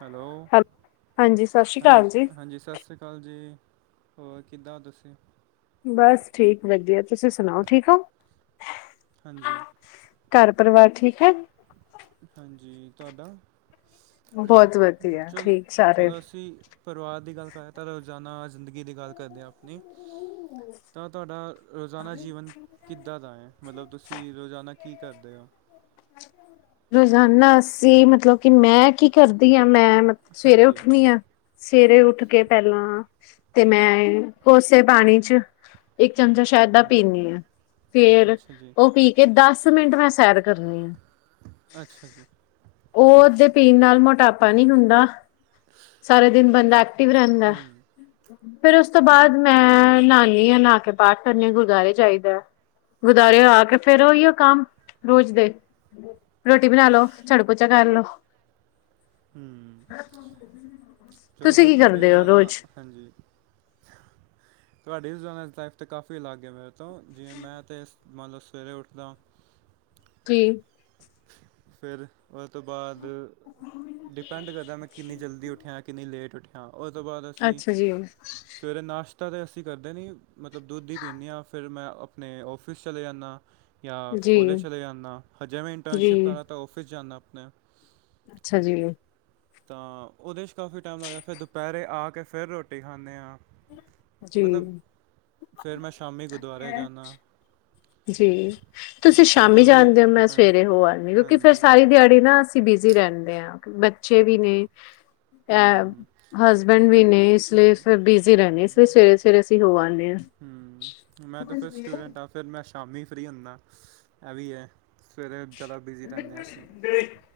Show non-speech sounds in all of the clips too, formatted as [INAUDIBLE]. Hello. Hello ਹਾਂਜੀ ਸਤਿ ਸ਼੍ਰੀ ਅਕਾਲ ਹਾਂਜੀ! ਜੀ ਹਾਂਜੀ! ਸਤਿ ਸ਼੍ਰੀ ਅਕਾਲ ਜੀ। ਹੋਰ ਕਿੱਦਾਂ ਹੋ ਤੁਸੀਂ। ਬਸ ਠੀਕ ਵਧੀਆ ਤੁਸੀਂ ਸੁਣਾਓ ਠੀਕ ਹੋ। ਹਾਂਜੀ। ਘਰ ਪਰਿਵਾਰ ਠੀਕ ਹੈ। ਹਾਂਜੀ! ਤੁਹਾਡਾ। ਬਹੁਤ ਵਧੀਆ ਠੀਕ ਸਾਰੇ ਜਦੋਂ ਅਸੀਂ ਪਰਿਵਾਰ ਦੀ ਗੱਲ ਕਰਹੇ ਤਾਂ ਰੋਜ਼ਾਨਾ ਜ਼ਿੰਦਗੀ ਦੀ ਗੱਲ ਕਰਦੇ ਹਾਂ ਆਪਣੀ! ਤਾਂ ਤੁਹਾਡਾ ਰੋਜ਼ਾਨਾ ਜੀਵਨ ਕਿੱਦਾਂ ਦਾ ਏ ਮਤਲਬ ਤੁਸੀਂ ਰੋਜ਼ਾਨਾ ਕੀ ਕਰਦੇ ਹੋ? [INAUDIBLE] ਰੋਜ਼ਾਨਾ ਅਸੀਂ ਮਤਲਬ ਕਿ ਮੈਂ ਕੀ ਕਰਦੀ ਹਾਂ। ਮੈਂ ਮਤਲਬ ਸਵੇਰੇ ਹਾਂਜੀ ਉੱਠਣੀ ਆ। ਸਵੇਰੇ ਉੱਠ ਕੇ ਪਹਿਲਾਂ ਤੇ ਮੈਂ ਕੋਸੇ ਪਾਣੀ ਚ ਇੱਕ ਚਮਚਾ ਸ਼ਹਿਦ ਦਾ ਹਾਂਜੀ ਪੀਂਨੀ ਹਾਂ ਫਿਰ ਅੱਛਾ ਜੀ ਉਹ ਪੀ ਕੇ ਦੱਸ ਮਿੰਟ ਮੈਂ ਸੈਰ ਕਰਨੀ ਆ। ਅੱਛਾ ਜੀ ਉਹਦੇ ਪੀਣ ਨਾਲ ਮੋਟਾਪਾ ਨਹੀਂ ਹੁੰਦਾ। ਸਾਰੇ ਦਿਨ ਬੰਦਾ ਐਕਟੀਵ ਰਹਿੰਦੈ। ਹੂੰ ਫਿਰ ਉਸ ਤੋਂ ਬਾਅਦ ਮੈਂ ਨਾਨੀ ਆਂ ਨਾਂਹ ਕੇ ਪਾਠ ਕਰਨੀ ਆ ਗੁਰਦੁਆਰੇ ਜਾਈਦੈ। ਗੁਰਦਵਾਰੇਓ ਆ ਕੇ ਫਿਰ ਉਹੀਓ ਕੰਮ। ਰੋਜ਼ ਦੇ ਰੋਟੀ ਬਣਾ ਲੋ! ਝਾੜੂ ਪੋਚਾ ਕਰ ਲੋ! [INAUDIBLE] ਹਮ ਚਲੋ ਤੁਸੀਂ ਫੇਰ ਕੀ ਤੁਹਾਡੇ ਕਰਦੇ ਹੋ ਰੋਜ਼ਾਨਾ ਰੋਜ਼? ਹਾਂਜੀ। ਤੁਹਾਡੇ ਕਾਫੀ ਅਲਗ ਏ ਮੇਰੇ ਤੋਂ ਜੇ ਮੈਂ ਤੇ ਮਨ ਲੋ ਸਵੇਰੇ ਉੱਠਦਾ ਕੀ? ਫੇਰ ਉਹਦੇ ਤੋਂ ਬਾਅਦ ਡਿਪੈਂਡ ਕਰਦਾ ਮੈਂ ਕਿੰਨੀ ਜਲਦੀ ਉੱਠਿਆ। ਕਿੰਨੀ ਲੇਟ ਉੱਠਿਆ! ਉਹਦੇ ਤੋਂ ਬਾਅਦ ਅਸੀਂ ਅੱਛਾ ਜੀ। ਸਵੇਰੇ ਨਾਸ਼ਤਾ ਤਦੇ ਅਸੀਂ ਕਰਦੇ ਨੀ ਮਤਲਬ ਦੁੱਧ ਹੀ ਪੀਂਨੇ ਆਂ ਫੇਰ ਮੈਂ ਆਪਣੇ ਆਫਿਸ ਚਲੇ ਜਾਂਨਾ। ਜਾਂ ਕੋਲੇਜ ਜੀ, ਚਲੇ ਜਾਂਨਾ ਹਜੇ ਮੈਂ ਜੀ ਇੰਟਰਨਸ਼ਿਪ ਕਰਾ ਤਾਂ ਆਫਿਸ ਜਾਂਨਾ ਆਪਣੇ। ਅੱਛਾ ਜੀ। ਤਾਂ ਉਹਦੇ ਚ ਕਾਫੀ ਟਾਈਮ ਲੱਗਦਾ ਫਿਰ ਦੁਪਹਿਰੇ ਆ ਕੇ ਫਿਰ ਰੋਟੀ ਖਾਣੇ ਹਾਂ। ਜੀ, ਮਤਲਬ ਫੇਰ ਮੈਂ ਸ਼ਾਮੀ ਗੁਰਦੁਆਰੇ ਜਾਂਨਾ। ਜੀ ਤੁਸੀਂ ਸ਼ਾਮੀ ਵੀ ਜਾਣਦੇ ਹੋ ਮੈਂ ਡਿਪੈਂਡ ਸਵੇਰੇ ਹੋ ਆਂ ਨੀ ਕਿਉਂਕਿ ਫੇਰ ਹਾਂਜੀ ਸਾਰੀ ਦਿਹਾੜੀ ਨਾ ਅਸੀਂ ਬਿਜ਼ੀ ਰਹਿੰਦੇ ਹਾਂ ਬੱਚੇ ਵੀ ਨੇ ਹੂੰ ਹਸਬੈਂਡ ਵੀ ਨੇ ਇਸ ਲਈ ਹਾਂਜੀ ਫਿਰ ਬਿਜ਼ੀ ਰਹਿੰਦੇ ਇਸ ਲਈ ਸਵੇਰੇ ਸਵੇਰੇ ਅਸੀਂ ਹੋ ਆਂਨੇ ਹਾਂ। ਹ ਮ ਮੈਂ ਤੇ ਫੇਰ ਸਟੂਡੈਂਟ ਹਾਂ ਫੇਰ ਮੈਂ ਸ਼ਾਮੀ ਫ੍ਰੀ ਹੁਨਾ ਇਹ ਵੀ ਹੈ। ਸਵੇਰੇ ਜ਼ਿਆਦਾ ਬਿਜ਼ੀ ਰਹਿੰਦੇ ਹਾਂ ਅਸੀਂ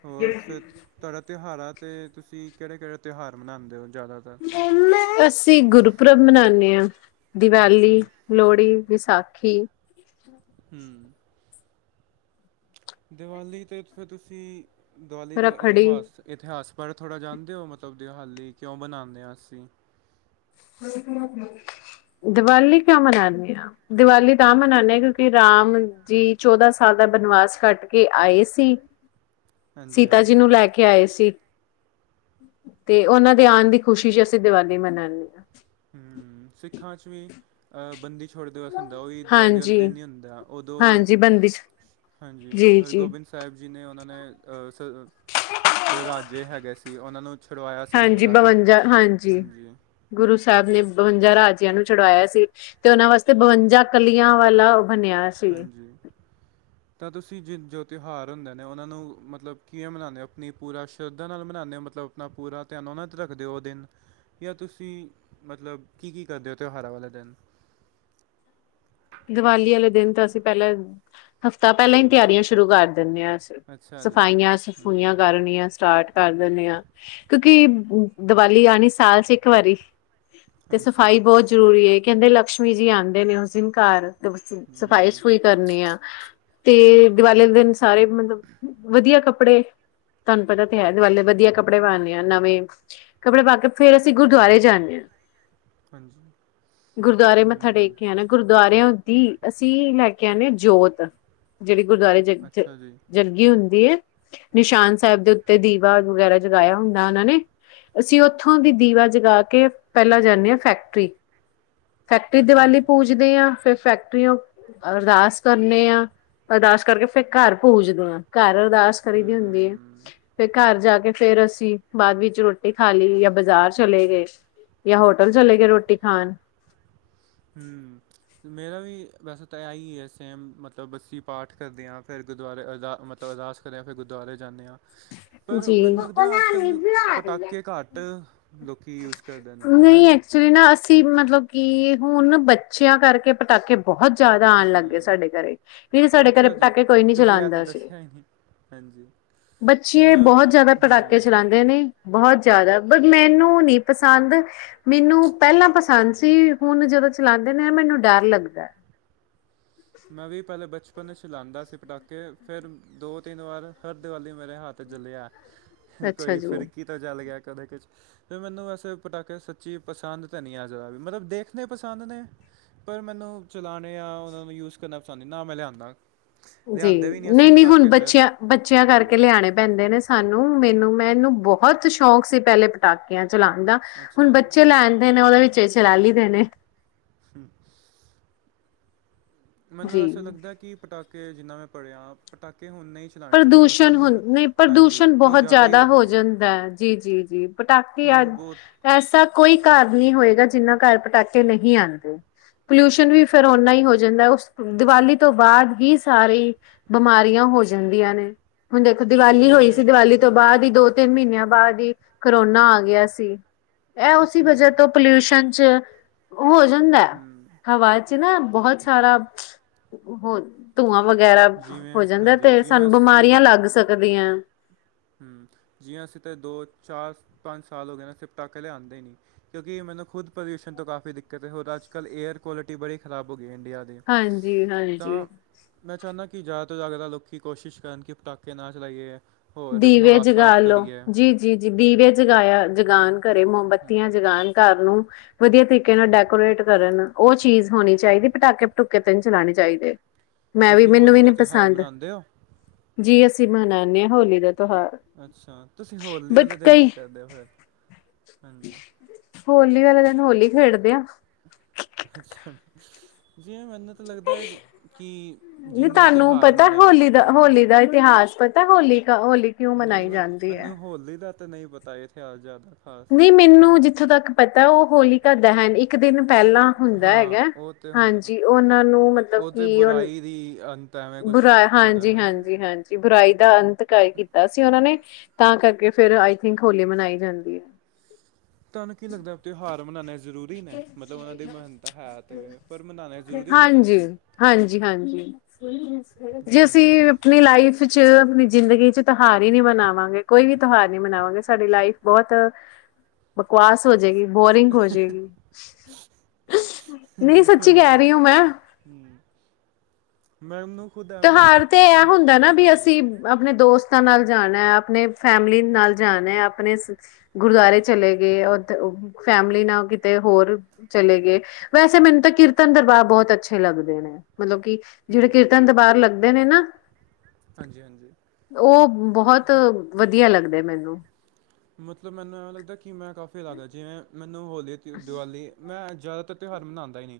ਹੋਰ ਫਿਰ ਤੁਹਾਡਾ ਤਿਉਹਾਰ ਤੇ ਤੁਸੀਂ ਕਿਹੜੇ ਕਿਹੜੇ ਤਿਉਹਾਰ ਮਨਾਉਂਦੇ ਹੋ। ਜ਼ਿਆਦਾਤਰ ਮੰਮਾ ਅਸੀਂ ਗੁਰਪਰਵ ਮਨਾਨੇ ਹਾਂ। ਅੱਛਾ ਦੀਵਾਲੀ ਲੋਹੜੀ ਵਿਸਾਖੀ। ਹ ਮ ਦੀਵਾਲੀ ਤੇ ਫਿਰ ਤੁਸੀਂ ਦੀਵਾਲੀ ਦਾ ਰੱਖੜੀ। ਇਥੋਂਹਾਸ ਇਤਿਹਾਸ ਪਰ ਥੋੜ੍ਹਾ ਜਾਣਦੇ ਹੋ ਮਤਲਬ ਦਿਹਾਲੀ ਕਿਉਂ ਮਨਾਂਦੇ ਹਾਂ ਅਸੀਂ। [UNINTELLIGIBLE] ਦਵਾਲੀ ਕਯੋਂ ਮਨਾਨੇ ਆ, ਦਿਵਾਲੀ ਤਾਂ ਮਨਾਨੇ ਆ ਕਯੋਂਕਿ ਰਾਮ ਜੀ ਚੌਦਾਂ ਸਾਲ ਦਾ ਬਨਵਾਸ ਕਾੱਟ ਕੇ ਆਏ ਸੀ [UNINTELLIGIBLE] ਸੀਤਾ ਜੀ ਹਾਂਜੀ ਨੂੰ ਲੈ ਕੇ ਆਏ ਸੀ। ਤੇ ਓਨਾਂ ਦੇ ਆਨ ਦੀ ਖੁਸ਼ੀ ਚ ਅਸੀ ਦਵਾਲੀ ਮਨਾਨੇ ਆਂ। ਹੂੰ, ਸਿੱਖਾ ਚ ਵੀ ਅ‌ ਬੰਦਿਛੋ [UNINTELLIGIBLE] ਦਿਵਸ ਹੁੰਦਾ ਓਈ ਦਵਾਲੀ ਵਾਲੇ ਹਾਂਜੀ, ਦਿਨ ਈ ਹੁੰਦਾ ਓਦੋਂ ਹਾਂਜੀ ਬੰਦਿਸ਼ ਹਾਂਜੀ, ਜੀ, ਜੀ ਹਰਗੋਬਿੰਦ ਸਾਹੇਬ ਜੀ ਨੇ ਓਨਾ ਨੇ ਅ ਸ ਜੋ ਰਾਜੇ ਹੈਗੇ ਸੀ ਓਨਾਂ ਨੂੰ ਛੁਡਵਾਇਆ ਸੀ ਹਾਂਜੀ, ਮੁਗਲਾਂ ਤੋਂ ਬਵੰਜਾ ਹਾਂਜੀ, ਗੁਰੂ ਸ ਸਾਬ ਨੇ ਬਵੰਜਾ ਰਾਜੇਆਂ ਨੂੰ ਛੂੜਾਏਆ ਸੀ, ਤੇ ਓਨਾਂ ਵਾਸਤੇ ਬਵੰਜਾ ਕਲੀਆਂ ਵਾਲਾ ਬਨੇਆ ਸੀ। [UNINTELLIGIBLE] ਤਾਂ ਤੁਸੀ ਜੀ ਜੋ ਤੇਓਹਾਰ ਹੁੰਦੇ ਨੇ ਓਨਾਂ ਨੂੰ ਮਤਲਬ ਕਿਵੇਂ ਮਨਾਨੇ ਓ, ਆਪਨੀ ਪੂਰਾ ਸ਼ਰਧਾ ਨਾਲ ਮਨਾਨੇ ਓ ਮਤਲਬ ਅਪਨਾ ਪੂਰਾ ਧਿਆਨ ਓਨਾ ਤੇ ਰੱਖਦੇ ਓ, ਓ ਦਿਨ ਯਾ ਤੁਸੀ ਮਤਲਬ ਕੀ ਕੀ ਕਰਦੇ ਓ ਤਓਹਾਰਾਂ ਵਾਲੇ ਦਿਨ ਦੀਵਾਲੀ ਆਲੇ ਦਿਨ ਤਾਂ ਅਸੀਂ ਪਹਿਲਾਂ ਹਫ਼ਤਾ ਪਹਿਲਾਂ ਹੀ ਹੂੰ, ਤਿਆਰੀਆਂ ਸ਼ੁਰੂ ਕਰ ਦਿੰਦੇ ਹਾਂ ਅਸੀਂ ਅੱਛਾ ਜੀ ਸਫਾਈਆਂ ਸਫੂਈਆਂ ਹੂੰ ਕਰਨੀਆਂ ਸਟਾਰਟ ਕਰ ਦਿੰਣੇ ਹਾਂ ਕਿਉਂਕਿ ਦੀਵਾਲੀ ਆਂਨੀ ਸਾਲ ਚ ਇੱਕ ਵਾਰੀ। ਤੇ ਹਾਂਜੀ ਸਫ਼ਾਈ ਬਹੁਤ ਜ਼ਰੂਰੀ ਏ ਕਹਿੰਦੇ ਲਕਸ਼ਮੀ ਜੀ ਆਂਦੇ ਨੇ ਉਸ ਦਿਨ ਘਰ। [UNINTELLIGIBLE] ਸਫ਼ਾਈ ਜੀ ਸਫੂਈ ਕਰਨੀ ਆ। ਤੇ ਦਵਾਲੀ ਦੇ ਦੇਨ ਸਾਰੇ ਮਲਬ ਵਦੀਆ ਕੱਪੜੇ ਤਾਨ ਪਤਾ ਤੇ ਹੈ ਦਵਲੀ ਵਦੀਆ ਕੱਪੜੇ ਪਾਨੇ ਆ ਨਵੇਂ, ਕੱਪੜੇ ਪਾ ਕੇ ਫੇਰ ਅਸੀ ਗੁਰਦਵਾਰੇ ਜਾਂਨੇ ਆ। [UNINTELLIGIBLE] ਗੁਰਦੁਆਰੇ ਮੱਥਾ ਟੇਕ ਹੂੰ ਕੇ ਆਨਾ ਗੁਰ ਸਾਰੇਆਂ ਦੀ ਅਸੀ ਲੈ ਕੇ ਆਨੇ ਆਂ ਜੋਤ ਜੇੜੀ ਗੁਰਦੁਆਰੇ ਜ ਜ ਅੱਛਾ ਜੀ ਜਗੀ ਹੁਨ [INAUDIBLE] ਨਿਸ਼ਾਨ ਸਾਏਬ ਦੇ ਉੱਤੇ ਦੀਵਾ ਵਗੈਰਾ ਜਗਾਏਆ ਹੁੰਦਾ ਓਨਾਂ ਨੇ ਅਸੀ ਓਥੋਂ ਦੀ ਦੀਵਾ ਜਗਾ ਕੇ ਪੈਲਾਂ ਜਾਨੇ ਆਂ ਫੈਕਟਰੀ ਫੈਕਟਰੀ ਅੱਛਾ ਦਵਾਲੀ ਜੀ ਪੂਜਦੇ ਆਂ, ਫੇਰ ਫੈਕਟਰੀਯੋ ਅਰਦਾਸ ਕਰਨੇ ਆਂ- ਅਰਦਾਸ ਕਰਕੇ ਫੇਰ ਘਾਰ ਪੂਜਦੇ ਆਂ, ਘਾਰ ਅਰਦਾਸ ਕਰੀ ਦੀ ਹੁੰਦੀ ਏ, ਹੂੰ ਫੇਰ ਘਾਰ ਜਾ ਕੇ ਫੇਰ ਅਸੀ ਬਾਦ ਵਿੱਚ ਰੋਟੀ ਖਾ ਲੀ ਯਾ ਬਾਜ਼ਾਰ ਚਲੇ ਗਏ। ਯਾ ਹੋਟਲ ਚਲੇਗੇ ਰੋਟੀ ਖਾਨ ਹੂੰ, ਮੇਰਾ ਵੀ ਵੈਸੇ ਤਾਂ ਆਈ ਏ ਸੇਮ ਮਤਲਬ ਅਸੀ ਪਾਠ ਕਰਦੇ ਆਂ ਫੇਰ ਗੁਰਦੁਆਰੇ ਅਰਦਾ ਮਤਲਬ ਅਰਦਾਸ ਕਰੇਆ ਫੇਰ ਗੁਰਦੁਆਰੇ ਜਾਨੇ ਆਂ ਪਰ ਜੀ। ਮੈਨ ਲੱਗਦਾ ਅੱਜ-ਕੱਲ ਪਟਾਕੇ ਘਾਟ ਲੋਕੀ ਯੂਜ਼ ਕਰਦੇ ਨੇ, ਹਨਾ ਜੀ। ਤੇ ਨਾ ਅਸੀ ਮਤਲਬ ਕਿ ਹੁਨ ਬੱਚੇਆਂ ਕਰਕੇ ਪਟਾਕੇ ਬੋਹਤ ਜੈਦਾ ਆਨ ਲੱਗ ਗਏ ਹੂੰ ਸਾਡੇ ਘਰੇ, ਵੀਰੇ ਸਾਡੇ ਘਰੇ ਅੱਛਾ ਜੀ ਪਟਾਕੇ ਕੋਈ ਨੀ ਤੁਸੀਂ ਆ ਚਲਾਂਦਾ ਤਾਂ ਸੀ। ਦੱਸਿਆ ਹੀ ਨਹੀਂ ਹਾਂਜੀ। ਯੇ ਜਿਵੇਂ ਬੋਤ ਜੈਦਾ ਪਟਾਕੇ ਹੂੰ ਚਲਾਂਦੇ ਨੇ ਬੋਹਤ ਜੈਦਾ ਬਟ ਮੈਨੂੰ ਨੀ ਪਸੰਦ ਮੈਨੂੰ ਪੈਲਾਂ ਪਸੰਦ ਸੀ ਹੁਨ ਜਦੋਂ ਚਲਾਂਦੇ ਨੇ ਮੈਨੂੰ ਡਾਰ ਲੱਗਦਾ। ਮੈਂ ਵੀ ਪੈਲੇ ਬਚ [UNINTELLIGIBLE] ਲਾਂਦਾ ਸੀ ਪਟਾਕੇ ਫੇਰ ਦੋ ਤਿੰਨ ਵਾਰ ਹਰ ਦਵਾਲੀ ਮੇਰੇ ਹੱਥ ਜਲੇਆ ਅੱਛਾ ਕੋਈ ਜੀ। ਫਿਰਕੀ ਤਾ ਚੱਲ ਗੇਆ। ਕਦੇ ਕੋਛ ਤੇ ਮੈਨੂੰ ਵੈਸੇ ਪਟਾਕੇ ਸੱਚੀ ਪਸੰਦ ਤੇ ਨੀ ਏ ਜਰਾ ਵੀ ਮਲਬ ਦੇਖਨੇ ਪਸੰਦ ਨੇ। ਪਰ ਮੈਨੂੰ ਚਲਾਨੇ ਆ ਓਨਾਂ ਨੂੰ ਯੂਜ ਕਰਨਾ ਪਸੰਦ ਨੀ ਨਾ ਮੈਂ ਲਿਆਨਾ ਜੀ ਨਈ, ਨਈ ਹੁਨ ਬੱਚੇਆ, ਬੱਚੇਆ ਕਰਕੇ ਹੂੰ ਲਿਆਣੇ ਪੈਂਦੇ ਨੇ ਸਾਨੂੰ ਮੈਨੂੰ ਮੈਨੂੰ ਬਹੁਤ ਸ਼ੌਂਕ ਸੀ ਪਹਿਲੇ ਪਟਾਖੇ ਆ ਜਲਾਂਦਾ ਹੁਣ ਅੱਛਾ ਜੀ। ਬੱਚੇ ਲੈ ਆਂਦੇ ਨੇ ਉਹਦੇ ਵਿੱਚ ਚਲਾਲੀ ਦੇ ਨੇ- ਹੂੰ। ਮੈਨੂੰ ਵੈਸੇ ਜੀ ਲੱਗਦਾ ਕਿ ਪਟਾਕੇ ਜਿੰਨਾ ਵੀ ਬਣਿਆ ਪਟਾਕੇ ਹੁਣ ਨਹੀਂ ਚਲਾਉਣੇ ਚਾਹੀਦੇ ਪ੍ਰਦੂਸ਼ਣ ਮਤਲਬ ਹੁਣ ਹਾਂਜੀ ਪ੍ਰਦੂਸ਼ਣ ਉਹ ਬਹੁਤ ਜ਼ਿਆਦਾ ਹੀ ਜਿਆਦਾ ਹੋ ਗਿਆ ਹੁਣ ਜਾਂਦਾ ਜੀ ਜੀ ਜੀ ਪਟਾਕੇ ਹੁਣ ਅੱਜ ਬਹੁਤ ਐਸਾ ਕੋਈ ਘਰ ਨਹੀਂ ਹੋਏਗਾ ਜਿੰਨਾ ਘਰ ਪਟਾਕੇ ਨਹੀਂ ਆਦੇ। ਪੋਲਿਊਸ਼ਨ ਵੀ ਫਿਰ ਉਨਾ ਹੀ ਹੋ ਜਾਂਦਾ ਉਸ ਦਿਵਾਲੀ ਤੋਂ ਬਾਅਦ ਵੀ ਸਾਰੀ ਬਮਾਰੀਆਂ ਹੋ ਜਾਂਦੀਆਂ ਨੇ ਹੁਣ ਦੇਖੋ ਦੀਵਾਲੀ ਹੋਈ ਜਿਵੇਂ ਸੀ ਦੀਵਾਲੀ ਤੋਂ ਹਾਂਜੀ ਬਾਅਦ ਹੀ ਦੋ ਤਿੰਨ ਮਹੀਨਿਆਂ ਬਾਅਦ ਹੀ ਕਰੋਨਾ ਆ ਗਿਆ ਸੀ ਇਹ ਉਸੀ ਅੱਛਾ ਵਜਹਾ ਜੀ ਤੋਂ ਪਲਿਊਸ਼ਨ ਚ- ਹੋ ਜਾਂਦਾ ਹੂੰ ਆਵਾਜ਼ ਚ ਨਾ ਬਹੁਤ ਸਾਰਾ- ਵਗੈਰਾ ਹੋ ਜਿਵੇਂ ਜਾਂਦਾ ਹਾਂਜੀ ਤੇ ਜਿਵੇਂ ਸਾਨੂੰ ਬਮਾਰੀਆਂ ਲੱਗ ਸਕਦੀਆਂ। ਜੀ ਅਸੀਂ ਤੇ ਦੋ ਚਾਰ ਪੰਜ ਸਾਲ ਹੋ ਗਏ ਨਾ ਪਟਾਕੇ ਲਿਆਂਦੇ ਹੀ‌ ਨਹੀਂ ਕਿਉਂਕਿ ਚਲੋ ਖੁਦ ਪੋਲੂਯਸ਼ਨ ਤੋਂ ਕਾਫੀ ਦਿੱਕਤ ਏ ਉਰ ਅੱਜ ਕੱਲ ਏਅਰ ਕੁਆਲਿਟੀ ਬੜੀ ਖਰਾਬ ਹੋ ਗੀ। ਇੰਡੀਆ ਦੀ ਹਾਂਜੀ ਤਾਂ ਹਾਂਜੀ ਮੈਂ ਚਾਹੁੰਣਾ ਕਿ ਦੀ ਰਾਤ ਜਾਗਦਾ ਲੋਕੀ ਕੋਸ਼ਿਸ਼ ਕਰਨ ਕਿ ਪਟਾਕੇ ਨਾ ਚਲਾਈਏ- ਹੋਰ ਦੀਵੇ ਹਵਾ ਜਗਾ ਸਾਫ਼ ਕਰੀਏ ਲਓ ਜੀ ਜੀ ਬੀਵੇ ਜਗਾਇਆ ਜਗਾਨ ਘੱਰੇ ਮੋਬੱਤੀਆਂ ਹੂੰ ਜਗਾਣ ਘੱਰ ਨੂੰ- ਵਧੀਆ ਤਰੀਕੇ ਨਾਲ ਡੈਕੋਰੇਟ ਕਰਨ ਉਹ ਚੀਜ਼ ਹੋਣੀ ਚਾਹੀਦੀ ਪਟਾਕੇ ਪੁੱਟਕੇ ਤੇ ਨਹੀ ਚਲਾਣੇ ਚਾਹੀਦੇ। ਮੈਂ ਵੀ ਤੁਸੀ ਮੈਨੂੰ ਹੋਲੀ ਵੀ ਨੀ ਦਾ ਤੇਓਹਾਰ ਹਾਰ ਪਸੰਦ ਮਨਾਂਦੇ ਓ? ਜੀ ਅਸੀ ਬਣਾਨੇ ਆ ਹੋਲੀ ਦਾ ਤਿਉਹਾਰ ਅੱਛਾ, ਤੁਸੀ ਹੋਲੀ ਬਟ ਵਾਲੇ ਦਿਨ ਕਈ ਕੀ ਕਰਦੇ ਓ ਫੇਰ ਹੋਲੀ ਵਾਲੇ ਦਿਨ ਹੋਲੀ ਖੇਡਦੇ ਆ। ਅੱਛਾ, ਜੇ ਮੈਂਨਤ ਲੱਗਦਾ ਕਿ ਨਹੀਂ ਜਿੰਨੇ ਵੀ ਤੁਹਾਨੂੰ ਤਿਉਹਾਰ ਹੁੰਦੇ ਪਤਾ ਨੇ- ਹੋਲੀ ਦਾ ਹੋਲੀ ਦਾ ਇਤਿਹਾਸ ਪਤਾ ਹੋਲੀ ਕਿਉਂ ਮਨਾਈ ਜਾਂਦੀ ਐ? ਤੇ ਨਹੀਂ ਪਤਾ ਇਹ ਤਿਹਾਰ-ਸ਼ਯਾਰ ਨਹੀਂ ਮੈਨੂੰ ਜਿੱਥੋਂ ਤੱਕ ਪਤਾ ਉਹ ਹੋਲਿਕਾ ਦੈਹਨ ਇੱਕ ਦਿਨ- ਪਹਿਲਾਂ ਹੁੰਦਾ ਹਾਂ ਹੈਗਾ ਉਹ ਤੇ ਹੁੰਦਾ ਹਾਂਜੀ ਉਹਨਾਂ ਨੂੰ ਮਤਲਬ ਉਹ ਤੇ ਕਿ ਬੁਰਾਈ ਦੀ ਅੰਤ ਐਵੇਂ ਕੁਛ ਬੁਰਾ ਹੁੰਦਾ ਹੈ ਨਾ ਹਾਂਜੀ-ਹਾਂਜੀ-ਹਾਂਜੀ। ਬੁਰਾਈ ਦਾ ਅੰਤ ਕਾਇ ਕੀਤਾ ਸੀ ਉਹਨਾਂ ਨੇ ਤਾਂ ਕਰਕੇ ਫਿਰ ਆਈ ਥਿੰਕ ਹੋਲੀ ਮਨਾਈ ਜਾਂਦੀ। ਤੁਹਾਨੂੰ ਕੀ ਲੱਗਦਾ ਤਿਉਹਾਰ ਮਨਾਣੇ ਜਰੂਰੀ ਨੇ ਮਤਲਬ ਉਹਨਾਂ ਦੇ- ਹਾਂਜੀ-ਹਾਂਜੀ-ਹਾਂਜੀ! ਜੀ ਅਸੀਂ ਆਪਣੀ ਲਾਈਫ ਚ ਆਪਣੀ ਜ਼ਿੰਦਗੀ ਚ- ਹਾਰ ਹੀ ਨਹੀਂ ਬਣਾਵਾਂਗੇ ਕੋਈ ਵੀ ਤਿਉਹਾਰ ਨਹੀਂ ਮਣਾਵਾਂਗੇ ਸਾਡੀ ਲਾਈਫ ਬਹੁਤ- ਬਕਵਾਸ ਹੋ ਜੇਗੀ ਬੋਰਿੰਗ ਹੋ ਜੇਗੀ। ਨਹੀਂ ਹਾਂਜੀ ਸੱਚੀ ਕਹਿ ਰਹੀ ਹੂ ਮੈਂ ਮੈ ਉਹਨੂੰ- ਤੁਹਾਰ ਤੇ ਆ ਹੁੰਦਾ ਨਾ ਵੀ ਅਸੀਂ ਆਪਣੇ ਦੋਸਤ ਤਾਂ ਨਾਲ ਜਾਣਾ ਅਪਣੇ ਫੈਮਲੀ ਨਾਲ ਜਾਣਾ ਅਪਣੇ- ਗੁਰਦੁਆਰੇ ਹੂੰ ਚਲੇ ਗਏ। ਫੈਮਿਲੀ ਨਾਲ ਕਿਤੇ ਹੋਰ ਚਲੇ ਗਏ ਵੈਸੇ ਮੈਨੂੰ ਤਾਂ ਕੀਰਤਨ ਦਰਬਾਰ ਬਹੁਤ ਅੱਛੇ ਲੱਗਦੇ ਨੇ- ਮਤਲਬ ਕਿ ਜਿਹੜੇ ਹਾਂਜੀ ਕੀਰਤਨ ਦਰਬਾਰ ਲੱਗਦੇ ਨੇ ਨਾ- ਹਾਂਜੀ ਹਾਂਜੀ ਉਹ ਬਹੁਤ ਵਧੀਆ ਲੱਗਦੇ- ਮਤਲਬ ਮੈਨੂੰ ਐਵੇਂ ਲੱਗਦਾ ਕਿ ਮੈਂ ਕਾਫ਼ੀ ਅਲੱਗ ਜਿਵੇਂ ਮੈਨੂੰ ਹੋਲੀ ਦੀਵਾਲੀ ਮੈਂ ਜ਼ਿਆਦਾਤਰ ਤਿਉਹਾਰ ਮਨਾਉਂਦਾ ਹੀ ਨਹੀਂ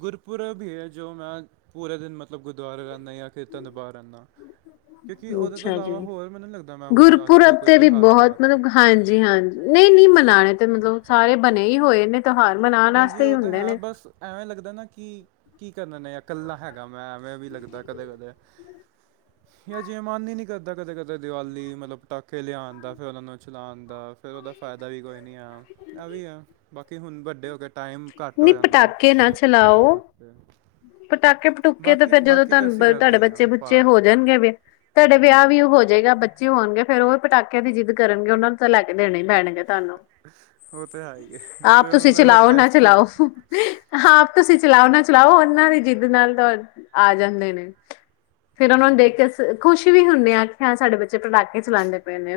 ਗੁਰਪੁਰਬ ਵੀ ਹੈ ਜੋ ਮੈਂ ਪੂਰੇ ਦਿਨ ਮਤਲਬ ਗੁਰਦੁਆਰਾ ਰਹਿੰਦਾ ਹਾਂ ਖੇਤਾਂ ਦੇ ਬਾਹਰ ਰਹਿਣਾ ਕਿਉਂਕਿ ਉਹਦੇ ਤੋਂ ਅੱਛਾ ਜੀ ਇਲਾਵਾ ਹੋਰ ਮੈਨੂੰ ਲੱਗਦਾ ਮੈਂ ਹੁਣ ਅੱਜ ਕੱਲ੍ਹ ਕੋਈ ਤਿਉਹਾਰ ਮਨਾ ਰਿਹਾ ਹਾਂਜੀ-ਹਾਂਜੀ ਨਹੀਂ-ਨਹੀਂ ਮਨਾਣੇ ਤੇ ਮਤਲਬ ਸਾਰੇ ਬਣੇ ਹੀ ਹੋਏ ਨੇ ਤਿਉਹਾਰ ਮਨਾਉਣ ਹਾਂਜੀ ਵਾਸਤੇ ਹੀ ਉਹ ਤਾਂ ਹੁੰਦੇ ਹੈ ਨੇ ਬਸ ਐਵੇਂ ਲੱਗਦਾ ਨਾ ਕਿ ਕੀ ਕਰ ਨੇ ਇਕੱਲਾ ਹੈਗਾ ਮੈਂ ਐਵੇਂ ਵੀ ਲੱਗਦਾ ਕਦੇ-ਕਦੇ ਜਾਂ ਜੇ ਮਨ ਹੀ ਨਹੀ ਕਰਦਾ ਕਦੇ ਕਦੇ ਦੀਵਾਲੀ ਮਤਲਬ ਪਟਾਕੇੇ ਲਿਆਣ ਦਾ ਫੇਰ ਉਹਨਾ ਨੂੰ ਚਲਾਣ ਦਾ ਫੇਰ ਉਹਦਾ ਫਾਇਦਾ ਵੀ ਕੋਈ ਨੀ ਆ, ਇਹ ਵੀ ਆ ਬਾਕੀ ਹੁਣ ਵੱਡੇ ਕੇ ਟਾਈਮ ਘੱਟ ਹੋ ਨਹੀਂ ਜਾਂਦਾ ਪਟਾਕੇ ਨਾ ਚਲਾਓ ਪਟਾਕੇ -ਪਟੂਕੇ, ਤੇ ਬਾਕੀ ਫੇਰ ਜਦੋਂ ਬਾਕੀ ਤਾਂ ਤੁਹਾਨੂੰ ਅਸੀਂ ਕਰਦੇ ਤੁਹਾਡੇ ਹੀ ਹਾਂ ਬੱਚੇ- ਬੁੱਚੇ, ਪਾਠ ਹੋ ਹੂੰ ਜਾਣਗੇ ਵਿਆਹ ਤੁਹਾਡੇ, ਵਿਆਹ ਵੀ ਉਹ ਹੋ ਜਾਏਗਾ ਬੱਚੇ ਹੋਣਗੇ, ਫੇਰ ਉਹ ਵੀ ਪਟਾਕਿਆਂ ਦੀ ਜਿੱਦ ਕਰਨਗੇ, ਉਹਨਾਂ ਨੂੰ ਤਾਂ ਲੈ ਕੇ ਦੇਣੇ ਹੀ ਪੈਣਗੇ ਤੁਹਾਨੂੰ, ਉਹ ਤਾਂ ਹੈ ਹੀ ਹੈ ਆਪ ਫਿਰ ਤੁਸੀਂ ਉਹਨਾਂ ਦਾ ਅਲੱਗ ਚਲਾਓ ਨਾ ਟਾਈਪ ਦਾ ਚਲਾਓ ਲੱਗਦਾ ਆਪ ਤੁਸੀਂ ਚਲਾਓ ਨਾ ਚਲਾਓ, ਉਹਨਾਂ ਦੀ ਜਿੱਦ ਨਾਲ ਤਾਂ ਆ ਜਾਂਦੇ ਨੇ ਫੇਰ ਉਹਨਾਂ ਨੂੰ ਦੇਖ ਹੂੰ ਕੇ ਖੁਸ਼ੀ ਵੀ ਹੁੰਦੇ ਆ, ਸਾਡੇ ਬੱਚੇ ਪਟਾਕੇ ਚਲਾਦੇ ਪਏ ਨੇ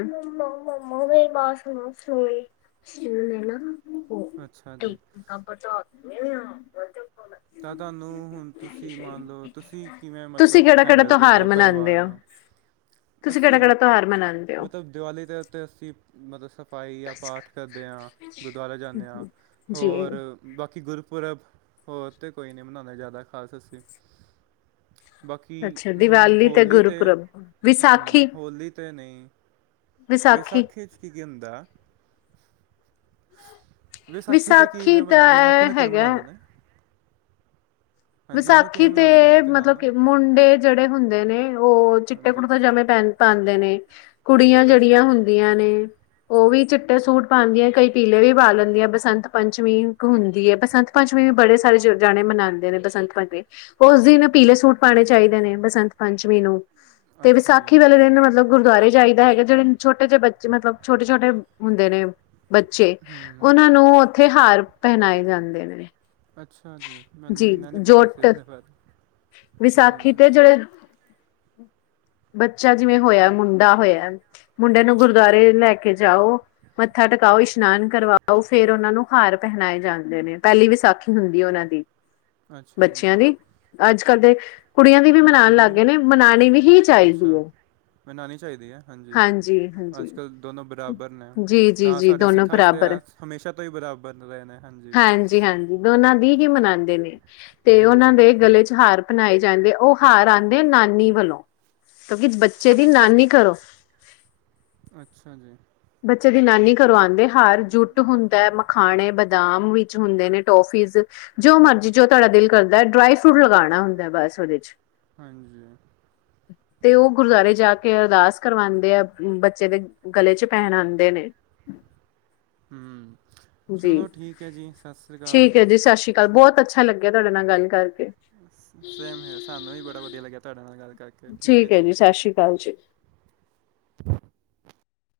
ਅੱਛਾ ਜੀ [INAUDIBLE] ਤਾਂ ਤੁਹਾਨੂੰ ਹੁਣ ਤੁਸੀਂ ਮੰਨ ਲਓ, ਤੁਸੀਂ ਕਿਵੇਂ ਤੁਸੀਂ ਮਤਲਬ ਕਿਹੜਾ-ਕਿਹੜਾ ਹੈਂਡਲ ਕਰਦੇ ਤਿਉਹਾਰ ਹੋ ਪਰਿਵਾਰ ਮਨਾਉਂਦੇ ਹੋ? ਨੂੰ ਤੁਸੀਂ ਅਸੀ, ਕਿਹੜਾ-ਕਿਹੜਾ ਤਿਉਹਾਰ ਮਨਾਉਂਦੇ ਹੋ? ਮਤਲਬ ਦੀਵਾਲੀ ਦੇ ਉੱਤੇ ਅਸੀ ਮਤਲਬ ਸ ਪਾਈ ਆ ਪਾਠ ਕਰਦੇ ਹਾਂ, ਗੁਰਦੁਆਰਾ ਜਾਂਦੇ ਹਾਂ ਜੀ ਹੋਰ ਬਾਕੀ ਗੁਰ ਪੁਰਬ ਹੋਰ ਤੇ ਕੋਈ ਨੀ ਮਨਾਉਂਦੇ, ਜ਼ਿਆਦਾ ਖ਼ਾਸ ਅਸੀਂ ਬਾਕੀ ਅੱਛਾ ਹਮ, ਦੀਵਾਲੀ ਤੇ ਹੋਲੀ ਗੁਰਪੁਰਬ ਤੇ-ਹਮ ਵਿਸਾਖੀ ਹੋਲੀ ਤਾਂ ਨਹੀਂ ਵਿਸਾਖੀ ਚ ਕੀ ਕੀ ਹੁੰਦਾ? ਵਿਸਾਖੀ ਤੇ ਕੀਵੇ, ਦਾ ਵਿਸਾਖੀ ਇਹ ਨੂੰ ਕਿਵੇਂ ਹੈਗਾ ਮਨਾਂਦੇ ਨੇ? ਹਾਂਜੀ ਉਹਨੂੰ ਵਿਸਾਖੀ ਕਿਵੇਂ ਤੇ ਮਨਾਉਂਦੇ ਨੇ ਉਹ ਤਿਉਹਾਰ ਮਤਲਬ ਨੂੰ ਕਿ ਮੁੰਡੇ ਜਿਹੜੇ ਹੁੰਦੇ ਨੇ ਉਹ ਚਿੱਟੇ ਹਾਂਜੀ ਕੁੜਤਾ ਪਜਾਮੇ ਪਹਿ ਪਾਉਂਦੇ ਨੇ ਕੁੜੀਆਂ ਜਿਹੜੀਆਂ ਅੱਛਾ ਹੁੰਦੀਆਂ ਨੇ ਉਹ ਵੀ ਚਿੱਟੇ ਸੂਟ ਪਾਦੀਆਂ ਕਈ ਪੀਲੇ ਵੀ ਪਾ ਲੈਂਦੀਆਂ ਬਸੰਤ ਪੰਚਮੀ ਇੱਕ ਹੁੰਦੀ ਏ ਬਸੰਤ ਪੰਚਮੀ ਵੀ ਬੜੇ ਸਾਰੇ ਜਾਣੇ ਮਣਾਣਦੇ ਨੇ ਬਸੰਤ ਪੰਚਮੀ, ਉਸ ਦਿਨ ਪੀਲੇ ਸੂਟ ਪਾਉਣੇ ਚਾਹੀਦੇ ਨੇ, ਬਸੰਤ ਪੰਚਮੀ ਨੂੰ ਤੇ, ਅੱਛਾ ਜੀ ਵਿਸਾਖੀ ਵਾਲੇ ਦਿਨ ਮਤਲਬ ਗੁਰਦੁਆਰੇ ਜਾਈਦਾ ਹੈਗਾ, ਜਿਹੜੇ ਛੋਟੇ ਜਿਹੇ ਬੱਚੇ ਮਤਲਬ ਛੋਟੇ-ਛੋਟੇ ਹੁੰਦੇ ਨੇ ਬੱਚੇ, ਹੂੰ ਉਹਨਾਂ ਨੂੰ ਉੱਥੇ ਹਾਰ ਪਹਿਨਾਏ ਜਾਂਦੇ ਨੇ ਅੱਛਾ ਜੀ, ਮੈਨੂੰ ਜੀ ਇਨਾ ਨੀ ਪਤਾ ਸੀ ਜੋਟ ਇਹਦੇ ਬਾਰੇ ਵਿਸਾਖੀ ਹੂੰ ਤੇ ਜਿਹੜੇ [INAUDIBLE] ਬੱਚਾ ਜਿਵੇਂ ਹੋਇਆ ਮੁੰਡਾ ਹੋਇਆ, ਮੁੰਡੇ ਨੂੰ ਗੁਰਦੁਆਰੇ ਲੈ ਕੇ ਜਾਓ ਮੱਥਾ ਟਕਾਓ, ਇਸ਼ਨਾਨ ਕਰਵਾਓ, ਫੇਰ ਉਹਨਾਂ ਨੂੰ ਹਾਰ ਪਹਿਨਾਏ ਜਾਂਦੇ ਨੇ, ਪਹਿਲੀ ਵਿਸਾਖੀ ਹੁੰਦੀ ਉਹਨਾਂ ਦੀ ਅੱਛਾ ਜੀ ਬੱਚਿਆਂ ਦੀ ਅੱਜ -ਕੱਲ੍ਹ ਤੇ ਕੁੜੀਆਂ ਦੀ ਵੀ ਹੋਰ ਮਨਾਉਣ ਲੱਗ ਕੁੜੀਆਂ ਗਏ ਨੇ, ਮਨਾਉਣੀ ਵੀ ਹੀ ਚਾਹੀਦੀ ਅੱਛਾ ਹੈ ਮਨਾਉਣੀ ਚਾਹੀਦੀ ਹੈ, ਹਾਂਜੀ ਅੱਜ ਕੱਲ੍ਹ ਦੋਨੋ ਬਰਾਬਰ ਨੇ ਜੀ ਜੀ ਤਾਂ ਜੀ ਸਾਡੇ ਦੋਨੋ ਸਿੱਖਾਂ ਚ ਤੇ ਬਰਾਬਰ ਹਮੇਸ਼ਾ ਤੋਂ ਹੀ ਬਰਾਬਰ ਰਹੇ ਨੇ ਹਾਂਜੀ ਹਾਂਜੀ ਦੋਨਾਂ ਦੀ ਹੀ ਮਨਾਉਂਦੇ ਨੇ ਤੇ ਉਹਨਾਂ ਦੇ ਗਲੇ ਚ ਹਾਰ ਪਹਿਨਾਏ ਜਾਂਦੇ, ਉਹ ਹਾਰ ਆਉਂਦੇ ਨਾਨੀ ਵੱਲੋਂ ਕਿਉਂਕਿ, ਬੱਚੇ ਕਿਉਂਕਿ ਦੀ ਬ ਨਾਨੀ ਘਰੋ ਅੱਛਾ ਜੀ ਬੱਚੇ ਦੀ ਨਾਨੀ ਘਰੋਂ ਆਉਂਦੇ, ਹਾਰ ਜੁੱਟ ਹੁੰਦਾ ਹੈ ਮਖਾਣੇ ਬਦਾਮ ਵਿੱਚ ਹੁੰਦੇ ਨੇ ਟੋਫੀਜ਼, ਜੋ ਮਰਜੀ ਜੋ ਤੁਹਾਡਾ ਦਿਲ ਕਰਦਾ ਡਰਾਈ ਫਰੂਟ ਲਗਾਉਣਾ ਹੁੰਦਾ ਬਸ ਉਹਦੇ ਚ ਹਾਂਜੀ ਤੇ ਉਹ ਗੁਰਦੁਆਰੇ ਜਾ ਕੇ ਅਰਦਾਸ ਕਰਵਾਉਂਦੇ ਆ, ਬੱਚੇ ਦੇ ਗਲੇ ਚ ਪਹਿਨਾਦੇ ਨੇ। ਹਮ ਜੀ ਚਲੋ ਠੀਕ ਹੈ, ਜੀ ਸਤਿ ਸ੍ਰੀ ਅਕਾਲ। ਠੀਕ ਹੈ ਜੀ ਸਤਿ ਸ਼੍ਰੀ ਬਹੁਤ ਅੱਛਾ ਲੱਗਿਆ, ਤੁਹਾਡੇ ਨਾਲ ਗੱਲ ਕਰਕੇ। ਸੇਮ ਹੇਅਰ, ਸਾਨੂੰ ਵੀ ਬੜਾ ਵਧੀਆ ਲੱਗਿਆ, ਤੁਹਾਡੇ ਨਾਲ ਗੱਲ ਠੀਕ ਹੈ ਜੀ, ਸਤਿ ਸ਼੍ਰੀ ਅਕਾਲ ਜੀ।